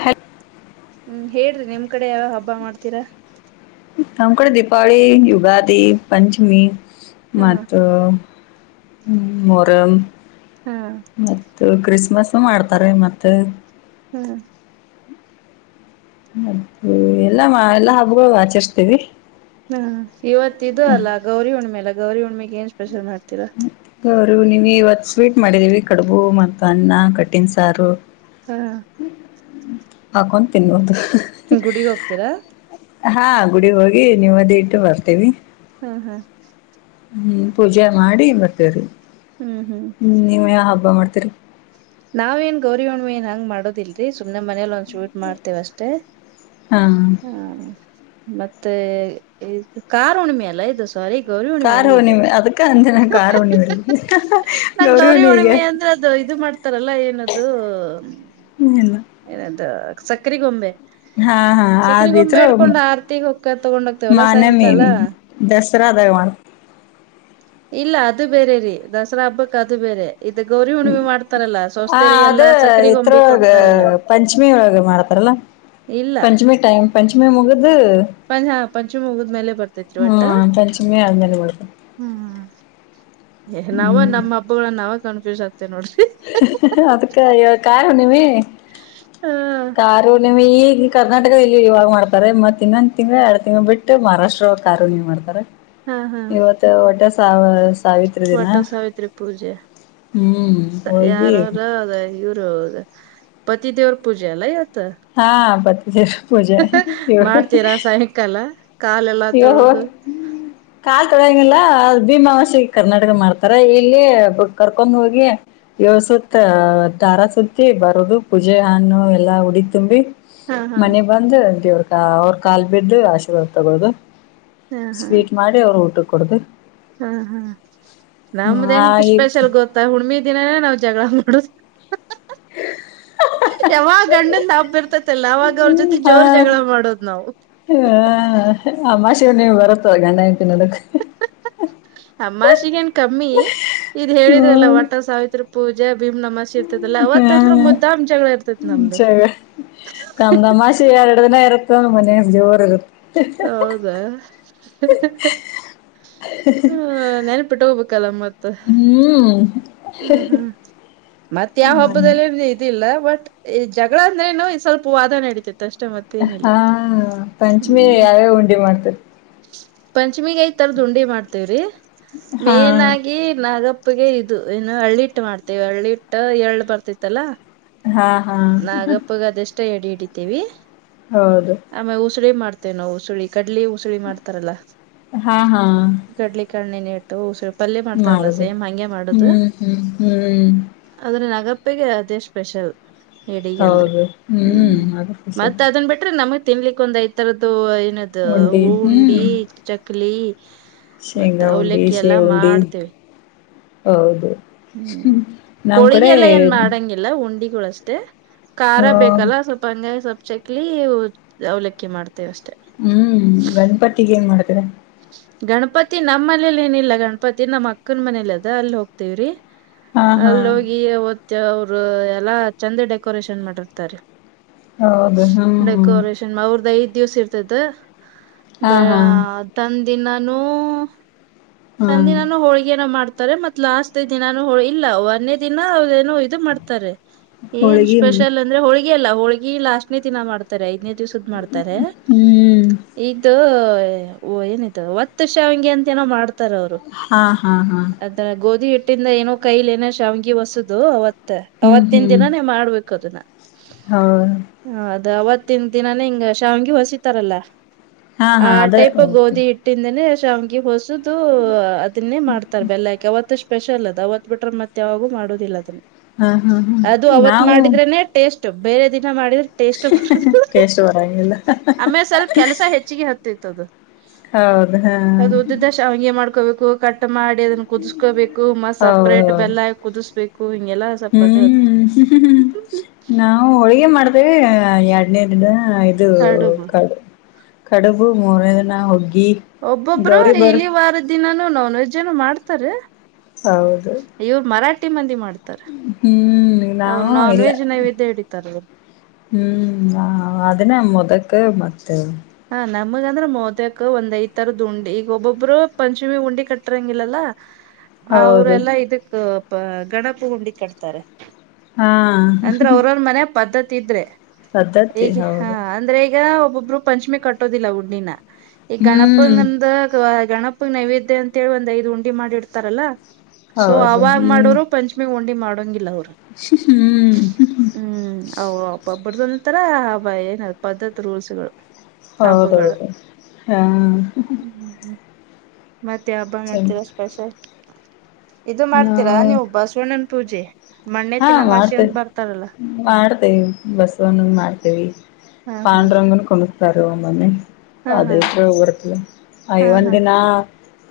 ಹತ್ತು ಹ್ಮ ಹೇಳ್ರಿ ನಿಮ್ ಕಡೆ ಯಾವ ಹಬ್ಬ ಮಾಡ್ತೀರಾ ನಮ್ಮ ಕಡೆ ದೀಪಾವಳ ಯುಗಾದಿ ಪಂಚಮಿ ಹ್ಮ್ ಮತ್ತ ಹ ಮರ ಹ್ಮ್ ಮತ್ತ ಕ್ರಿಸ್ಮಸ್ ಮಾಡ್ತಾರೆ ಮತ್ತೆ ಹ್ಮ್ ಹ್ಮ ಮದೆ ಎಲ್ಲ ಎಲ್ಲಾ ಹಬ್ಬಗಳು ಆಚರಿಸಸ್ತೀವಿ ಹಾ ಇವತ್ಿದದು ಅಲ್ಲ ಗೌರಿ ಹುಣಿೆಲ್ಲ ಗೌರಿ ಹುಣ್ಣ್ಮೆೆಗೆ ಏನ್ ಸ್ಪೆಷಲ್ ಮಾಡ್ತಾರೆ ಅವರು ನೀವ್ ಇವತ್ ಸ್ವೀಟ್ ಮಾಡಿದೀವಿ ಕಡುಬು ಮತ್ತು ಅನ್ನ ಕಟ್ಟಿನ್ ಸಾರು ಹ್ಮ ಹಕೊಂಡ ತಿನ್ನುವದು ಗುಡಿಗೆ ಹೋಗ್ತೀರಾ ಹಾ ಗುಡಿ ಹೋಗಿ ನಿವುದೇ ಇಟ್ಟು ಬರ್ತೇವಿ ಹ್ಮ್ ಹ್ಮ್ ಹ್ಮ್ ಪೂಜೆ ಮಾಡಿ ಬರ್ತೇವ್ರೀ ಹ್ಮ್ ಹ್ಮ್ ಹಬ ಮಾಡ್ತೀರಿ ನಾವ್ ಏನ್ ಗೌರಿ ಹಣ್ಣಿ ಏ ಹಂಗ್ ಮಾಡೋದಿಲ್ರಿ ಸುಮ್ನೆ ಮನೇಲ್ ಒ ಚೂಟ್ ಮಾಡ್ತೇವ ಅಷ್ಟೇ ಹಾ ಮತ್ತೆ ಕಾರ್ ಉಣಿಮೆ ಅಲ್ಲ ಇದು ಸಾರಿ ಗೌರಿ ಹುಣ್ಣಿಮೆ ಕಾರ್ ಅಲ್ಲಿ ಓಣಿ ಇದು ಅದಕ್ಕ ಅಂಜನಾ ಕಾರ್ ಣಿ ಮಾಡ ನಂಗ ಗೌರಿ ಹುಣ್ಣಿಮೆ ಅಂದ್ರೆ ಅದು ಇದು ಮಾಡ್ತಾರಲ್ಲ ಏನದು ಇಲ್ಲ ಏನಂತ ಸಕ್ಕರೆಗೊಂಬೆ ಹಾ ಹಾ ಆ ಸಕ್ರಿಗೊಂಬೆ ದತ್ರರು ಇಡ್ಕೊಂಡ್ ಆರ್ತಿಗ್ ಹೊಕ್ಕ ತಗೊಂಡ್ ಹೋಗ್ತೇವಲ್ಲಾ ಮಾನಮೀ ಸಾಯಂಕಾಲ ದಸರಾ ದ ಇಲ್ಲ ಅದು ಬೇರೆ ರೀ ದಸರಾ ಹಬ್ಬಕ್ ಅದು ಬೇರೆ ಇದು ಗೌರಿ ಹುಣಿವಿ ಮಾಡ್ತಾರಲ್ಲಾ ಆ ಅದ ಸವಸ್ತೆಯರಿಗೆಲ್ಲ ಸಕ್ರೆ ಗೊಂಬಿ ಇದ್ರೊಳಗ ಕೊಡ್ತ ಪಂಚಮಿ ಒಳಗೆ ಮಾಡ್ತಾರಲ್ಲ ಇಲ್ಲ ಪಂಚಮಿ ಟೈಮ್ ಪಂಚಮಿ ಮುಗ್ದ ಪಂ ಹಾ ಪಂಚಮಿ ಮುಗಿದ್ಮೇಲೆ ಬರ್ತೈತ್ರಿ ಹ್ಮ ಒಟ್ಟ ಪಂಚಮಿ ಅದನ್ನಲೆ ಕೊಡತು ಹ್ಮ್ ನಾವ ನಮ್ಮ ಹಬ್ಬಗಳನ್ನ ನಾವೇ ಕನ್ಫ್ಯೂಸ್ ಆಗ್ತ ಅದಕ ಕಾಯ ಹ ನೀಮೀ ಹ ಕಾರಾರ ಉಣಮ ಇಲ್ಲಿ ಕರ್ನಾಟಕ ಇಲ್ಲಿ ಇವಾಗ ಮಾಡ್ತಾರೆ ಮತ್ತ ಇನ್ನೊಂದ್ ತಿಂಗ ಎರಡ್ ತಿಂಗ್ ಬಿಟ್ಟು ಮಹಾರಾಷ್ಟ್ರ ಕಾರುನ ಮಾಡ್ತಾರೆ ಹಾ ಹಾ ಇವತ್ತು ಒಡ್ಡೆ ಸ ವಟ ಸಾವಿತ್ರಿ ಪೂಜೆ ಹ್ಮ್ ಹೋಗಿ ಯಾರಾರದ ಇವ ೌ ಪತಿಿದೇವರ ಪೂಜೆ ಅಲ್ಲ ಹಾ ಪತಿಜವ ಪೂಜೆ ಇವ ಮಾಡ್ತೀರಾ ಸಾಯಂಕಾಲ ಕಾಲೆಲ್ಲಾ ಯ ಹ ತೊಳದು ಕಲ್ ತಳ ಭೀಮಾವಷೆಗೆ ಕರ್ನಾಟಕ ಮಾಡ್ತಾರೆ ಇಲ್ಲಿ ಕರ್ಕೊಂಡ್ ಹೋಗಿ ಯಸ ತರ ಸುತ್ತಿ ಬರುದು ಪೂಜೆ ಹಣ್ಣು ಎಲ್ಲ ಉಡಿ ತುಂಬಿ ಹಾ ಹಾ ಮನೆ ಬಂದ ಅಟವ್ರ ಕ ಅವ್ರ ಕಾಲ್ ಬಿದ್ದ ಆಶೀರ್ವಾದ ತಗೋದು ಹಾ ಹಾ ಸ್ವೀಟ್ ಮಾಡಿ ಅವರು ಊಟ ಕೊಡ್ದ ಹಾ ಹಾ ನಮ್ದ್ ಆ ಹೆಕ್ ಈ ಸ್ಪೆಷಲ್ ಗೊತ್ತ ಹುಣಮಿ ದಿನಾನೇ ನಾವ್ ಜಗಳ ಮಾಡ ಯಾವಾಗ ಗಂಡಂದ ಹಾಬ್ಬಿರ್ತತಿ ಮತ್ತಲ್ಲ ಅವಾಗ ಅವ್ರ ಜೊತೆ ಆ ಜೋರ್ ಜಗಳ ಮಾಡೋದ್ ನಾವವು ನೀ್ ಬರುತ್ತಾವ ಗಂಡಾಯ ತಿನ್ನೋದಕ್ ಅಮ್ಮಷಿಗ ಏನ್ ಕಮ್ಮಿ ಇದ್ ಹೇಳಿದ್ರಲ್ಲ ಹ್ಮ್ ವಟ್ಟ ಸಾವಿತ್ ಪೂಜೆ ಭೀಮ್ ನಮ್ಮಸಿ ಇದಲ್ಲ ಅವವತ್ತಂದ್ರ ಮುದ್ದಾಮ್ ಜಗಳ ಇರ್ತೈತ್ ನಮ್ದು ಮುಂಚೆಾಗ ಕಮ್ಮಂದಮಾಷೆ ಎರಡು ದಿನ ಇರುತ್ತೋಂದ ಮನ ಜೋರ್ ಇರುತ್ತೆ ಹೌದಾ ಹ್ಮ ನೆನಪಿಟ್ಟು ಹೋಗ್ಬೇಕಲ್ಲ ಮತ್ತ ಹ್ಮ್ ಹ್ಮ್ ಹ್ಮ್ ಮತ್ತ ಯಾವ ಹಬ್ಬದಲ್ಲಿ ಏ ಇದತಿಲ್ಲ ಬಟ್ ಈ ಜಗಳ ಅಂದ್ರೆನುೋ ಸ್ವಲ್ಪ ವಾದ ನಡೀತಿತಿ ಹಾ ಪಂಚಮಿ ಹ್ಮ್ ಯಾವ್ಯ ಉಂಡೆ ಮಾಡ್ತರಿ ಲಕ್ಷ್ಮಿಗೈ ತರ ುಂಡಿ ಮಾಡ್ತೇವ್ರಿ ಹಾ ಮೇನ್ ಆಗಿ ನಾಗಪ್ಪಗೆ ಇದು ಏನು ಹಳ್ಳಿಟ್ಟು ಮಾಡ್ತೇವಿ ಹಳ್ಳಿ ಹಿಟ್ಟ ಎಏಳ್ ಬರ್ತಿತ್ತಲ್ಲಾ ಹಾ ಹಾ ನಾಗಪ್ಪಗೆ ಅದೆಷ್ಟ ಎಡಿ ಹೌದು ಆಮೇ ಉಸ ಮಾಡ್ತೇವೆ ನ ಉು ಗಡ್ಲಿ ಉಸುಳಿ ಮಾಡ್ತಾರಲ್ಲ ಹಾ ಹಾ ಗಡ್ಲಿ ಕಣ್ಣನ ಇಟ್ಟು ಉಸ ಪಲ್ೆ ಮಾಡ್ತಾರಲ್ಲ ಮಾಡುದು ಸೇಮ್ ಹಂಗೆ ಮಾಡುದು ಹ್ಮ್ ಹ್ಮ್ ಹ್ಮ್ ಪ್ಪ ಅದೇ ಸ್ಪೆಷಲ್ ಎಡಗ ಅಂದ್ರೆ ಹೌದು ಹ್ಮ್ ಅದು ಖುಷಿ ಮತ್ ಅದನ್ ಬಿಟ್ರೆ ನಮ ತಿನ್ಲಿಕ್ಕ ಒಂದ ಐತರದ್ದು ಏನದ ಉಂಡಿ ಹ ಹ್ಮ್ ಉಂಡಿ ಚಕ್ಲಿ ಮತ್ತ ಶೇಂಗಾ ಉುಂಡಿ ಅವಲಕ್ಕಿ ಎಲ್ಲಾ ಶೇವುಂಡಿ ಮಾಡ್ತೇವಿ ಹೌದು ಹ್ಮ್ ನಮ್ ಕಡೆ ಹೋಳಿಗೆಲ್ಲ ಏನ್ ಮಾಡಂಗಿಲ್ಲ ಉಂಡಿಗಳಷ್ಟೇ ಹ ಖಾರ ಬೇಕಲ್ಲ ಸ್ವಲ್ಪ ಹಂಗಾಗಿ ಸ್ವಲ್ಪ್ ಚಕ್ಲಿ ಅವ್ಲಕ್ಕಿ ಮಾಡ್ತ ಹ್ಮ್ ಗಣಪತಿಗ ಏನ್ ಮಾಡ್ತರ ಗಣಪತಿ ನಮ್ಮ್ ಮನೇಲಿ ಏನಿಲ್ಲ ಗಣಪತಿ ನಮ್ಮ ಅಕ್ಕನ ಮನೇಲಿ ಅದ ಅಲ್ಲಿ ಹೋಗ್ತವ್ರಿ ಹಾ ಹಾ ಅಲ್ಲಿ ಹೋಗಿ ಅವತ್ತ ಅವರು ಎಲ್ಲಾ ಚಂದ ಡೆಕೋರೇಷನ್ ಮಾಡಿರ್ತಾರೆ ಹೌದು ಹ್ಮ್ ಹ್ಮ್ ಡೆಕೋರೇಷನ್ ಅವ್ರ್ದ ಐದು ದಿವ್ಸ ಇರ್ತದ ಬ ಹಾ ಹಾ ತಂದಿನಾನೂ ಹಾ ತಂದದಿನ ನು ಹೋಳ್ಗೆನ ಮಾಡ್ತನಿ ತಾರೆ ಮತ್ ಲಾಸ್ಟ್ ದಿನಾನು ಹೊಲ ಇಲ್ಲ ಒನ್ನೆ ದಿನ ಅವೇನೋ ಇದು ಮಾಡ್ತಾರೆ ಏನ್ ಹೋಳಿಗೆ ಸ್ಪೆಷಲ್ ಅಂದ್ರೆ ಹೋಳ್ಗಿ ಅಲ್ಲ ಹೋಳ್ಗಿ ಲಾಸ್ಟ್ನೇ ದಿನಾ ಮಾಡ್ತಾರೆ ಐದ್ನೇ ದಿವ್ಸದ್ ಮಾಡ್ತಾರೆ ಹ್ಮ್ ಇದು ಓ ಏನಾಯಯ್ತ ಒತ್ತು ಶ ಅವಗೆ ಅಂತ ಏನೋ ಮಾಡ್ತಾರ ಅವ್ರು ಹಾ ಹಾ ಹಾ ಅದ್ರ ಗೋಧಿ ಹಟ್ಟ ಒಟ್ಟಿಂದ ಏನೋ ಕೈಲ ಏನ ಶಾವಂಗಿ ಹೊಸದು ಅವತ್ ಹ್ಮ್ ಅವತ್ತಿನ ಹ್ಮ್ ದಿನಾನೇ ಮಾಡ್ಬೇಕು ಅದು ನಾ ಹೌದು ಹ ಅದ ಅವತ್ತಿನ ದಿನಾನೇ ಹಿಂಗ ಶಾವಿಗೆಿ ಹೊಸಿತಾರಲ್ಲ ಹಾ ಆ ಹಾ ಅದ ಟೈಪ್ ಗೋಧಿ ಇಟ್ಟಿಂದನೇ ಶಾಂವಾಂಗಿ ಹೊಸುದು ಅದನ್ನೇ ಮಾಡ್ತಾರೆ ಬೆಲ್ಲ ಹಾಕಿ ಅವತ್ತಷ್ಟು ಸ್ಪೆಷಲ್ ಅದು ಅವತ್ ಬಿಟ್ರೆ ಮತ್ತೆ ಯಾವಾಗೂ ಮಾಡುದಿಲ್ಲ ಅದನ್ನ ಹಾ ಹಾ ಹಾ ಅದು ಅವತ್ ನಾವು ಮಾಡಿದ್ರೆನೆ ಟೇಸ್ಟ್ ಬೇರೆ ದಿನ ಮಾಡಿದ್ರೆ ಟೇಸ್ಟ್ ಬರೋದಿಲ್ಲ ಟೇಸ್ಟ್ ಬರಂಗಿಲ್ಲ ಆಮೇಲೆ ಸ್ವಲ್ಪ ಕೆಲಸ ಹೆಚ್ಚಿಗೆ ಹತೈತ ಹೌದು ಹಾ ಹೌದು ಉದ್ದ ಉದಾ ಶಾಂವಾಂಗಿ ಮಾಡ್ಕೋಬೇಕು ಮಾಡಿ ಅದನ್ನ ಕುದಿಸ್ಕೋಬೇಕು ಮತ ಸಪ್ರೇಟ್ ಹೌದೌದು ಬೆಲ್ಲ ಹಾಕಿ ಕುದಿಸ್ಬೇಕು ಹಿಂಗೆಲ್ಲ ಸ್ವಲ್ಪ ಅದ ಅದು ಹೂ ಹೂ ನಾವು ಹೊಳಿ ಆದ್ರೆ ಎರಡನೇ ದಿನ ಇದು ಕಡುಬು ಕಾಡು ಕಡುಬು ಮೂರನೇ ದಿನ ಹೂಗಿ ಒಬ್ಬೊಬ್ರು ಇಲ್ಲಿ ವಾರದ ದಿನಾನೂ ನಾನ್ ವೆಜ್ಜನು ಮಾಡ್ತಾರೆ ಹೌದು ಇವ್ರು ಮರಾಠಿ ಮಂದಿ ಮಾಡ್ತಾರೆ ಹ್ಮ್ ಅವರು ನಾವು ನಾನ್ ಇಲ್ಲ ವೆಜ್ ನೈವಿದೆ ಹಿಡಿತಾರೆ ಹ್ಮ್ ಅದನ್ನೇ ಮೊದಕ್ ಮತ್ತೆ ನಮಗ ಅಂದ್ರೆ ಮೊದಕ ಒಂದ್ ಐದ ತರದ ಉಂಡಿ ಈಗ ಒಬ್ಬೊಬ್ಬರು ಪಂಚಮಿ ಉಂಡಿ ಕಟ್ಟ್ರಂಗಿಲ್ಲಲ್ಲಾ ಹೌದು ಅವ್ರಲ್ಲಾ ಇದಕ್ ಗಣಪ ಉಂಡಿ ಕಟ್ತಾರೆ ಹಾ ಅಂದ್ರೆ ಅವ್ರವ್ರ ಮನೆ ಪದ್ಧತಿ ಇದ್ರೆ ಪದ್ಧತಿ ಈಗ ಹ ಹೌದು ಅಂದ್ರೆ ಈಗ ಈಗ ಒಬ್ಬೊಬ್ರು ಪಂಚಮಿ ಕಟ್ಟೋದಿಲ್ಲ ಉಂಡಿನಾ ಈಗ ಹ್ಮ್ ಗಣಪಂಗಂದ ಗಣಪ ನೈವೇದ್ಯ ಅಂತೇಳಿ ಒಂದ್ ಐದೂ ಉಂಡಿ ಮಾಡಿಡ್ತಾರಲ್ಲಾ ಸೊ ಹೌದು ಅವಾಗ ಮಾಡೋರು ಪಂಚಮಿ ಉಂಡಿ ಮಾಡೋರು ಹೂ ಅದು ಒಂತರ ಏನ ಅದ ಪದ್ಧತಿ ರೂಲ್ಸ್ ಗಳು ಹೌದೌದು ಹಾ ಹ್ಮ್ ಮತ್ತೆ ಹಬ್ಬ ಚ ಮಾಡ್ತೀರಾ ಸ್ಪೆಷಲ್ ಇದು ಮಾಡ್ತೀರಾ ನಾವು ನೀವು ಬಸವಣ್ಣನ ಪೂಜೆ ಹಾ ಮಣ್ಣೆತ್ತಿನ ಅಮಾವಾಸ್ಯೆ ಅಂತ ಮಾಡ್ತೇವಿ ಬರ್ತಾರಲ್ಲ ಮಾಡ್ತೇವಿ ಬಸವವನ್ನು ಮಾಡ್ತೇವಿ ಹಾ ಹಾ ಪಾಂಡುರಂಗನ ಕುಣುಸ್ತರು ಒಮ್ಮ ಒಮ್ಮೆ ಹಾ ಹಾ ಅದೇತ್ರ ಊರಲ್ಲ ಹಾ ಹಾ ಅಯವಂದಿನಾ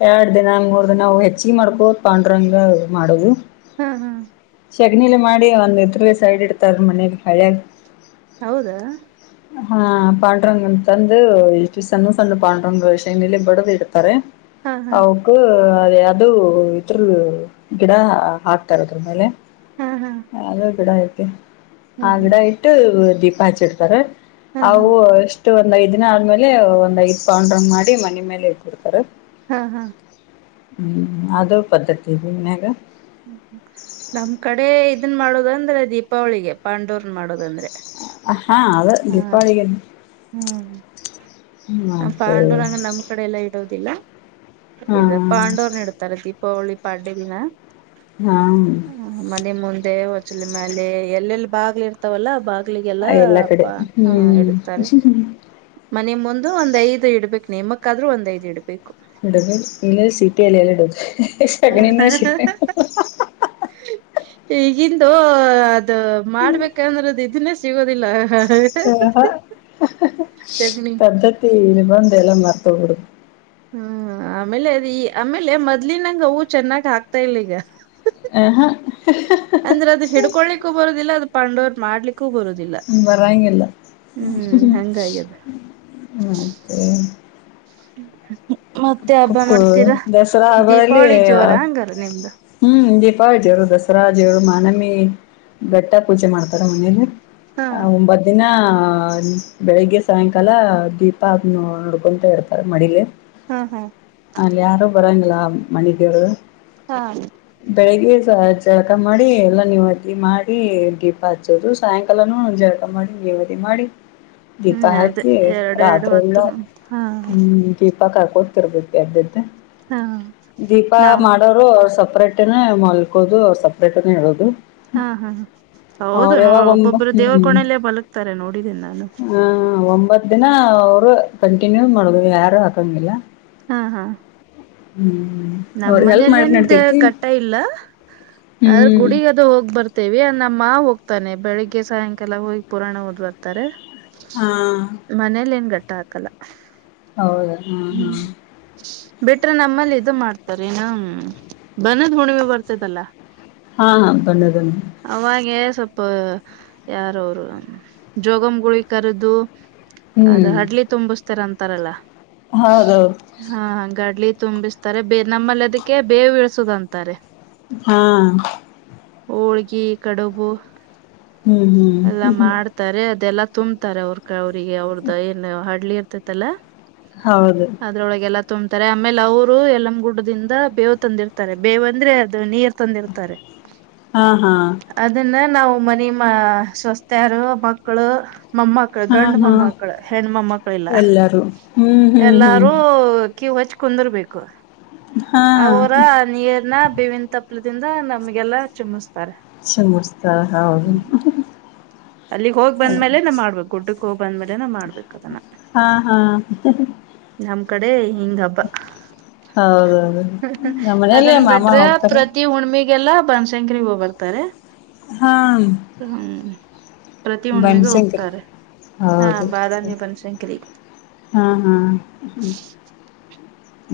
ಎರಡು ದಿನ ಮೂರ್ ದಿನ ಅವು ಹೆಚ್ಚಿಗೆ ಮಾಡ್ಬೋದು ಪಾಂಡುರಂಗ ಮಾಡೋದು ಹ್ಮ್ ಹ್ಮ್ ಶೆಗನಿಲಿ ಮಾಡಿ ಒಂದ್ ಇದ್ರ ಸೈಡ್ ಇಡ್ತಾರ ಮನಲಿ ಹಳಿಯಾಗ ಹೌದಾ ಹಾ ಪಾಂಡ್ರಂಗನಾ ತಂದು ಇಷ್ಟಿವ ಸಣ್ಣ ಸಣ್ಣ ಪಾಂಡ್ರಂಗ್ ಶೈನಲಿ ಬಡದ ಇಡ್ತಾರೆ ಹಾ ಹಾ ಅವಕ ಅದು ಇದ್ರ ಗಿಡ ಹಾಕ್ತಾರದ್ರ ಮೇಲೆ ಹಾ ಹಾ ಅ ಗಿಡ ಐತಿ ಆ ಹ್ಮ್ ಗಿಡ ಹ್ಮ್ ಇಟ್ಟು ದೀಪ ಹಚ್ಚಿಡ್ತಾರ ಹಾ ಹಾ ಅವು ಎಷ್ಟು ಒಂದ್ ಐದ್ ದಿನ ಆದ್ಮೇಲೆ ಒಂದ್ ಐದ್ ಪೌಂಡ್ರಂಗ್ ಮಾಡಿ ಮನೆ ಮೇಲೆ ಇಟ್ಟ ಬಿಡ್ತಾರೆ ಹಾ ಹಾ ಹ್ಮ್ ಅದು ಪದ್ಧತಿ ಹೂಂಗ ನ್ಯಾಗ ಹ್ಮ ನಮ್ ಕಡೆ ಇದನ್ ಮಾಡೋದಂದ್ರೆ ದೀಪಾವಳಿಗೆ ಪಾಂಡವರ್ನ್ ಮಾಡೋದಂದ್ರೆ ಹಾ ಅದು ಹಾ ಗಿಪ್ಪಳಗೆ ಹ್ಮ್ ್ಮ ಮತ್ತ ಪಾಂಡೂರಂಗ ನಮ್ ಕಡೆ ಎಲ್ಲ ಇಡೋದಿಲ್ಲ ಇದು ಪಾಂಡವರನ ಇಡ್ತಾರೆ ದೀಪಾವಳಿ ಪಾಡ್ಡ ದಿನ ಹಾ ಹ ಮನೆ ಮುಂದೆ ಹೊಚಲ್ ಮ್ಯಾಲಲೆ ಎಲ್ಲೆಲ್ಲಿ ಬಾಗ್ಲಿ ಇರ್ತಾವಲ್ಲ ಬಾಗ ಲ್ಬಾಗಿಲಿಗೆಲ್ಲ ಎಲ್ಲಾ ಕಡೆ ಹ್ಮ್ ಇಡುತ್ತಾರೆ ಮ ಮು ಒಂದ್ ಐದ ಇಡ್ಬೇಕು ನಿಯಮಕ್ಕಾದ್ರೂ ಒಂದ್ ಐದ ಇಡ್ಬೇಕು ಹಡ ಇನ್ನ ಸೀಟಿ ಅಲ್ಲಲ್ಲ ಇಡು [unintelligible] ಈಗಿಂದು ಅದು ಮಾಡ್ಬೇಕಂದ್ರದು ಇದನ್ನೇ ಸಿಗೋದಿಲ್ಲ ಹ ಶಗ್ಣಿ ಪದ್ಧತಿ ನಿಬಂದ ಎಲ್ಲ ಮಾರ್ತೊಗಿ ಬಿಡು ಹ್ಮ್ ಆಮೇಲೆ ಅದ ಈ ಆಮೇಲೆ ಮೊದ್ಲಿನಂಗ ಹೂ ಚೆನ್ನಾಗ್ ಹಾಕ್ತಾ ಇಲ್ಲ ಈಗ ಆಹಾ ಅಂದ್ರೆ ಅದು ಹಿಡ್ಕೊಳ್ಕ್ಕ ಬರದಿಲ್ಲ ಅದು ಪಾಂಡವರ್ ಹ್ಮ ಬರಂಗಿಲ್ಲ ಹ್ಮ್ ಹಂಗಾಗ್ಯದ. ಆ ಆ ಹ್ಮ ಹ ಮತ್ತೆ ಹಬ್ಬ ಕುಪ್ಪು ಮಾಡ್ತೀರ ದಸರಾ ಹಬ್ಬದಲ್ಲಿ ದೀಪಾವಳಿ ಜೋರ ಹಂಗಲ್ಲ ನಿಮ್ದ ಬಬ್ಬಾ ಜಿಯವರು ದಸರಾ ಜೆಯವರು ಮಾನಮಿ ಘಟ್ಟ ಪೂಜೆ ಮಾಡ್ತಾರೆ ಮನೇಲಿ ಹಾ ಹ ಒಂಬತ್ ದಿನ ಆ ಬೆಳಿಗ್ಗೆ ಸಾಯಂಕಾಲ ದೀಪ ಅದ ನೋಡ್ಕೊಂತ ಇರ್ತಾರೆ ಮಡಿಲಿ ಹಾ ಹಾ. ಅಲ್ಲಿ ಯಾರು ಬರೋಂಗಿಲ್ಲ ಮನಿದೇವರು ಹಾ ಬೆಳಿಗ್ಗೆ ಜಳಕ ಮಾಡಿ ಎಲ್ಲಾ ನೀವು ಅದ್ದಿ ಮಾಡಿ ದೀಪ ಹಚ್ಚೋದು ಸಾಯಂಕಾಲನುೂ ಜಳಕ ಮಾಡಿ ಪೂಜೆ ಮಾಡಿ ದೀಪ ಹ್ಮ್ ಅದೇ ಹಚ್ಚಿ ಎರಡೆರಡು ರಾತ್ರಿಲ್ಲ ಹೊತ್ತು ಹಾ ಹ್ಮ ದ ಕೊತಿರ್ಬೇಕು ಯ್ದ ಹಾ ದೀಪ ನಾ ಮಾಡೋರು ಸಪ್ರೇಟ್ನ ಮಲ್ಕೋದು ಸಪ್ರೇಟ್ನ ಇರೋದು ಹಾ ಹಾ ಹೌದು ನ ಒಂಬ ಒಬ್ಬೊಬ್ಬರು ದೇವ್ರ ಹ್ಮ್ ಕೋಣಲ್ಲೇ ಬಲಕ್ತಾರೆ ನೋಡಿದ್ದೇನೆ ನಾನು ಆ ಒಂಬತ್ ದಿನ ಅವರು ಕಂಟಿನ್ಯೂ ಮಾಡದು ಯಾರು ಹಾಕಂಗಿಲ್ಲ ಹಾ ಹಾ ಹ್ಮ್ ನಮ್ ಅವ್ರಿಗೆ ಹೆಲ್ಪ್ ಮನೇಲಿ ನ್ ಮಾಡಿದ್ ನಡ್ತೈತಿ ಘಟ್ಟ ಇಲ್ಲ ಅದ್ರ ಹ್ಮ್ ಗುಡಿಗದು ಹೋಗ್ ಬರ್ತೆೇವಿ ನಮ್ಮ ಹೋಗ್ತ ತಾನೆ ಬೆಳಿಗ್ಗೆ ಸಾಯಂಕಾಲ ಹೋಗಿ ಪುರಾಣ ಓದ್ ಬರ್ತಾರೆ ಹಾ ಮನೇಲಿ ಏನ್ ಗಟ್ಟ ಹಾಕಲ್ಲ ಹೌದ ಹಾಞ ಹಾಂ ಬಿಟ್ರ ನಮ್ಮಲ್ಲಿ ಇದು ಮಾಡ್ತಾರನ ಬನದ್ ಹುಣಿವೆ ಬರ್ತದಲ್ಲಾ ಹಾ ಹಾ ಬನ್ನ ಬನ್ನ ಅವಾಗೆ ಸ್ವಲ್ಪ ಯಾರ ಅವರು ಜೋಗಮ್ಗಳುಗಳಿ ಕರೆದು ಅದ ಹ್ಮ್ ಅಡ್ಲಿ ತುಂಬಿಸತಾರ ಅಂತಾರಲ್ಲ ಹೌದೌದು ಹಾ ಹಾಗ ಅಡ್ಲಿ ತುಂಬಿಸ್ತಾರೆ ಬೇ ನಮ್ಮಲ್ಲಿ ಅದಕ್ಕೆ ಬೇವು ಇಳಸುದಂತಾರೆ ಹಾ ಹೋಳ್ಗಿ ಕಡುಬು ಹ್ಮ್ ಎಲ್ಲ ಹ್ಮ್ ಮಾಡ್ತಾರೆ ಅದೆಲ್ಲ ತುಂಬತಾರೆ ಅವ ಅವಿಗೆ ಅವ್ರ್ದ ಏನು ಹಡ್ಲಿ ಇರ್ತೈತಲ್ಲ ಹೌದು ಅದ್ರ ತೊಂಬತಾರೆ ಆಮೇಲೆ ಅವರು ಎಲಂ್ ಗುಡ್ಡದಿಂದ ಬೇವು ತಂದಿರ್ತಾರೆ ಬೇವು ಅಂದ್ರೆ ಅದು ನೀರ್ ತಂದಿರ್ತಾರೆ ಹಾ ಹಾ ಅದನ್ನ ನಾವು ಮನಿ ಮಾ ಸವಸ್ತಾರು ಮಕ್ಕಳು ಮಮ್ಮಕ್ಕಳ ಹಾ ಗಂಡ ಹಾ ಮಮ್ಮಕ್ಕಳ ಹೆಣ ಮಮ್ಮಕ್ಕಳ ಇಲ್ಲ ಎಲ್ಲರೂ ಹ್ಮ್ ಹ್ಮ್ ಹ್ಮ್ ಎಲ್ಲಾರೂ ಕೀವು ಹಚ್ ಕುಂದಿರ್ಬೇಕು ಹಾ ಅವರ ನೀರ್ನ ಬೇವಿನ ತಪ್ಲದಿಂದ ನಮ್ಗೆಲ್ಲಾ ಚುಮಸ್ತ ಚಿಮುಡ್ಸ್ತಾಳ ಹೌದು ಹ್ಮ ಅಲ್ಲಿಗ್ ಹೋಗ್ ಬಂದ್ಮೇಲೆ ನ ಮಾಡ್ಬೇಕು ುಡ್ಡ ಸ್ಕೋಬ ಬಂದ್ಮೇಲೆ ನ ಮಾಡ್ಬೇಕ ಅದನ್ನ ಹಾ ಹಾ ನಮ್ಮ್ ಕಡೆ ಹಂಗ್ ಹಬ್ಬ ಹೌದೌದು ನಮ್ಮ ಮನೇಲಿ ಅದನ್ ಮಾಮ ಬಿಟ್ರೆ ಹೋಗ್ತಾರ ಪ್ರತಿ ಹುಣಮೆ ಈಗೆಲ್ಲಾ ಬನಶಂಕರಿ ಹೋಗ ಬರ್ತಾರೆ ಹ್ಮ ಬನ್ಶಂಕರ ಹಾ ಹೌದು ಬಾದಾಮಿ ಬನಶಂಕರಿ ಹಾ ಹಾ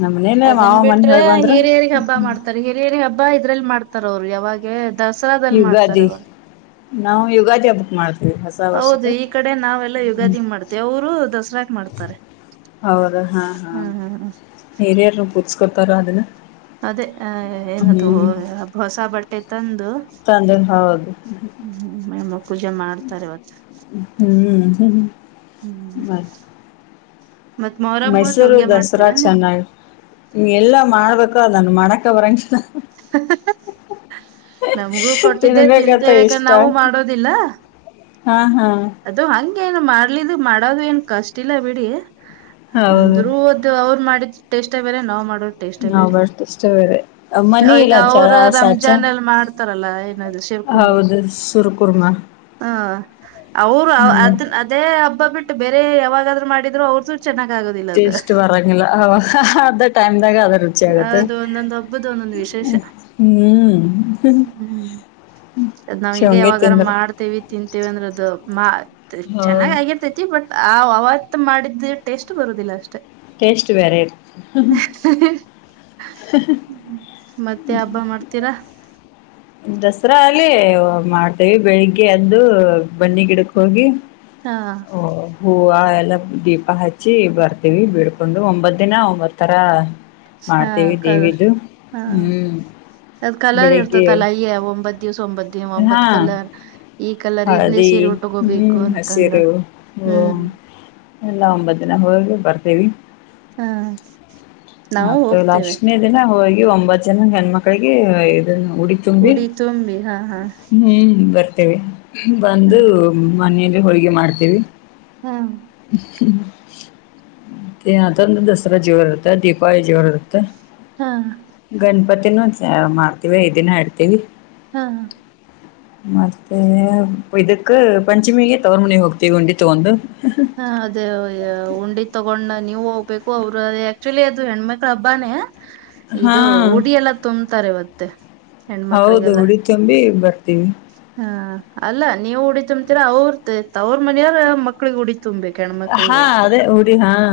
ನಮ್ಮ ಮನೇಲೆ ಅದನ್ ಮಾವ ಮನೆ ಬಿಟ್ರೆ ಹೋಗಿ ಬಂದ್ರು ಹಿರಿಯರಿಗೆ ಹಬ್ಬ ಮಾಡ್ತಾರೆ ಹಿರಿಯರಿಗೆ ಹಬ್ಬ ಹಬ್ಬಾ ಇದ್ರಲ್ಲಿ ಮಾಡ್ತಾರ ಅವ್ರು ಯಾವಾಗೆ ದಸರಾದಲ್ಲಿ ಮಾಡ್ತಾರ ಯುಗಾದಿ ಅವ್ರು ನಾವು ಯುಗಾದಿ ಹಬುಕ್ ಮಾಡ್ವಿ ಹೌದು ಈ ಕಡೆ ನಾವೆಲ್ಲ ಹ್ಮ ಯುಗಾದಿಂಗ ಮಾಡ್ತೇವಿ ಅವರು ದಸರಾಾಗ ಮಾಡ್ತಾರೆ ಹೌದಾ ಹಾ ಹಾ ಹ್ಮ್ ಹ್ಮ್ ನೀರಾರರು ಪೂತ್ಸ್ಕೊತಾರ ಅದನ್ನ ಅದೇ ಅ ಏನದು ಹ್ಮ್ ಹೊಸ ಬಟ್ಟೆ ತಂದ ತಂದ್ರ ಹೌದು ಮಮ್ಮ ಪೂಜೆ ಮಾಡ್ತಾರೆವತ್ ಹ್ಮ್ ಬ ಮತ್ ಮೊಹರಂ ಮೈಸೂರು ಚೊಂಗ್ಯ ದಸರಾ ಮಾಡ್ತೀರಾ ಚೆನ್ನಾಗಿ ಎಲ್ಲಾ ಮಾಡ್ಬೇಕಾದ ನಾನು ಮಾಡಕ ಬರಂಗಿಲ್ಲ ಹ ನಮಗೂ ಕೊಟ್ಟಿದ್ದೆ ತಿನ್ಬೇಕತ್ತ ತಿಂತೇಬೇಕ ಇಷ್ಟ ನಾವವು ಮಾಡೋದಿಲ್ಲ ಹಾ ಹಾ ಅದು ಹಗೆ ಏನು ಮಾಡ್ಲಿದು ಮಾಡೋದು ಏನ್ ಕಷ್ಟ ಇಿಲ್ಲ ಬಿಡಿ ಹೌದು ಅಂದ್ರರು ಒದ ಅವ್ರು ಮಾಡಿದ ಟೇಷ್ಟ ಬೇರೆ ನಾವ್ ಮಾಡ ಟೇಸ್ೇ ನಾವ್ ಬೇರೆ ಬರ್ತ ಇಷ್ಟ ಬೇರೆ ಮನಿ ಈಗ ಇಲ್ಲ ಅವರು ಚ ಸಾಚ ರಂಜಾಾನ ಎಲ್ಲಿ ಮಾಡ್ತಾರಲ್ಲ ಏನ ಹೌದು ಸುರ್ ಕುರ್ಮ ಹ ಅವ್ರು ಅದ ಅದೇ ಹಬ್ಬ ಬಿಟ್ಟು ಬೇರೆ ಯಾವಾಗಾದ್ರು ಮಾಡಿದ್ರು ಅವ್ರ್ದು ಚೆನ್ನಾಗ್ ಆಗೋದಿಲ್ಲ ಅದು ಟೇಸ್ಟ್ ಬರಂಗಿಲ್ಲ ಅವ ಅ ಟೈಮ್ ದಾಗ ಅದರ್ ಅದು ಒಂದೊಂದ ಹಬ್ಬದ ಒಂದೊಂದು ವಿಶೇಷ ಹ್ಮ್ ಹ್ಮ್ ಹ ನಾವ್ ಹಿಂಗ ಶೇವಂಗೆ ಯಾವಾಗಾರ ತಿಂದ್ರ ಮಾಡ್ತೇವಿ ತಿಂತೇವಿ ಅಂದ್ರ ಅದು ಚೆನ್ನಾಗ್ ಹೌದು ಆಗಿರ್ತೈತಿ ಬಟ್ಾಗ ಹತ್ ಮಾಡಿದ ಟೇಸ್ಟ್ ಬರುದಿಲ್ಲ ಅಷ್ಟೇ ಟೇಸ್ಟ್್ ಬರೆ ಹ್ಮ್ ಮತ್ತೆ ಹಬ್ಬ ಮಾಡ್ತೀರಾ ದಸರಾ ಅಲ್ಲಿ ಮಾಡ್ತೇವಿ ಬೆಳಿಗ್ಗೆ ಅದ್ದು ಬನ್ನಿ ಗಿಡಕ್ ಹೋಗಿ ಹಾ ಓ ಹ ಆ ಎಲ್ಲ ದೀಪ ಹಚ್ಚಿ ಬರ್ತೀವಿ ಬೀಡ್ಕೊಂಡು ಒಂಬತ್ ದಿನ ಒಂಬತ್ ತರ ಹಾ ಮಾಡ್ತೇವಿ ಕಲ್ ದೇವಿದು ಹಾ ಹ್ಮ್ ಅದ್ ಕಲರ್ ಬೆಳಿಗ್ಗೆ ಇರ್ತತಲ್ಲ ಅಯ್ಯ ಒಂಬತ್ ದಿವ್ಸ ಒಂಬತ್ ದಿನ ಹಾ ಒಂಬತ್ ಕಲರ್ ಈ ಕಲರ್ ಇದನೇ ಸೇರೆ ಉಟಗೋಬೇಕು ಅಂತಂದ್ರ ಓ ಎಲ್ಲ ಒಂಬತ್ ದಿನ ಹೋಗ ಬರ್ತೇವಿ ಹ ನಾವು ಮತ್ತ ಹೋಗ್ತೇವೆ ಲಷ್ಟನೇ ದಿನ ಹೋಗಿ ಈ ಒಂಬತ್ತು ಜನ ಹೆಣ್ಮಕ್ಳಿಗೆ ಇದ ಉಡಿ ತುಂಬಿ ತುಂಬಿ ಹಾ ಹಾ ಹ್ಮ್ ಬರಿ ಬಂದು ಹಾ ಮನೆಯಲ್ಲಿ ಹೋಳ್ಿಗೆ ಮಾಡ್ತೇವಿ ತಂದ ದಸರಾ ಜೋರ ಇರುತ್ತೆ ದೀಪಾವಳಿ ಜೋರ ಇರುತ್ತೆ ಹಾ ಗಣಪತಿನೂ ಮಾಡ್ತೀವಿ ದಿನ ಇಡ್ತೀವಿ ಹಾ ಮತ್ತೆ ಇದಕ್ಕ ಪಂಚಮಿಗೆ ತವರ್ ಮನಿ ಹೋಗ್ತೀವಿ ಉಂಡಿ ತಗೊಂಡು ಹಾ ಅದೇ ಉಂಡಿ ತಗೊಂಡ ನೀ ನೀವು ಹೋಗ್ಬೇಕು ಅವರು ಅ ಆಕ್ಚುಲಿ ಅದು ಹೆಣ್ಮಕ್ಳ ಹಬ್ಬಾನೇ ಹಾ ಇದು ಉುಡಿ ಎಲ್ಲ ತುಂಬ್ತಾರೆವತ್ತೆ ಹೆಣ್ಮಕ್ಳಿಗೆಲ್ಲ ತ್ತ ಹ ಅಲ್ಲ ನೀವು್ ಉಡಿ ತುಂಬತೀರಾ ಅವ್ರ್ತ ಅವ್ರ ಮನೆಯಾರ ಮಕ್ಳಗ್ ಉುಡಿ ತುಂಬ್ಬೇಕು ಹೆಣ ಮಕ್ಳಿಗೆ ಹಾ ಅವತ್ತ ಅದೇ ಉಡಿ ಹಾ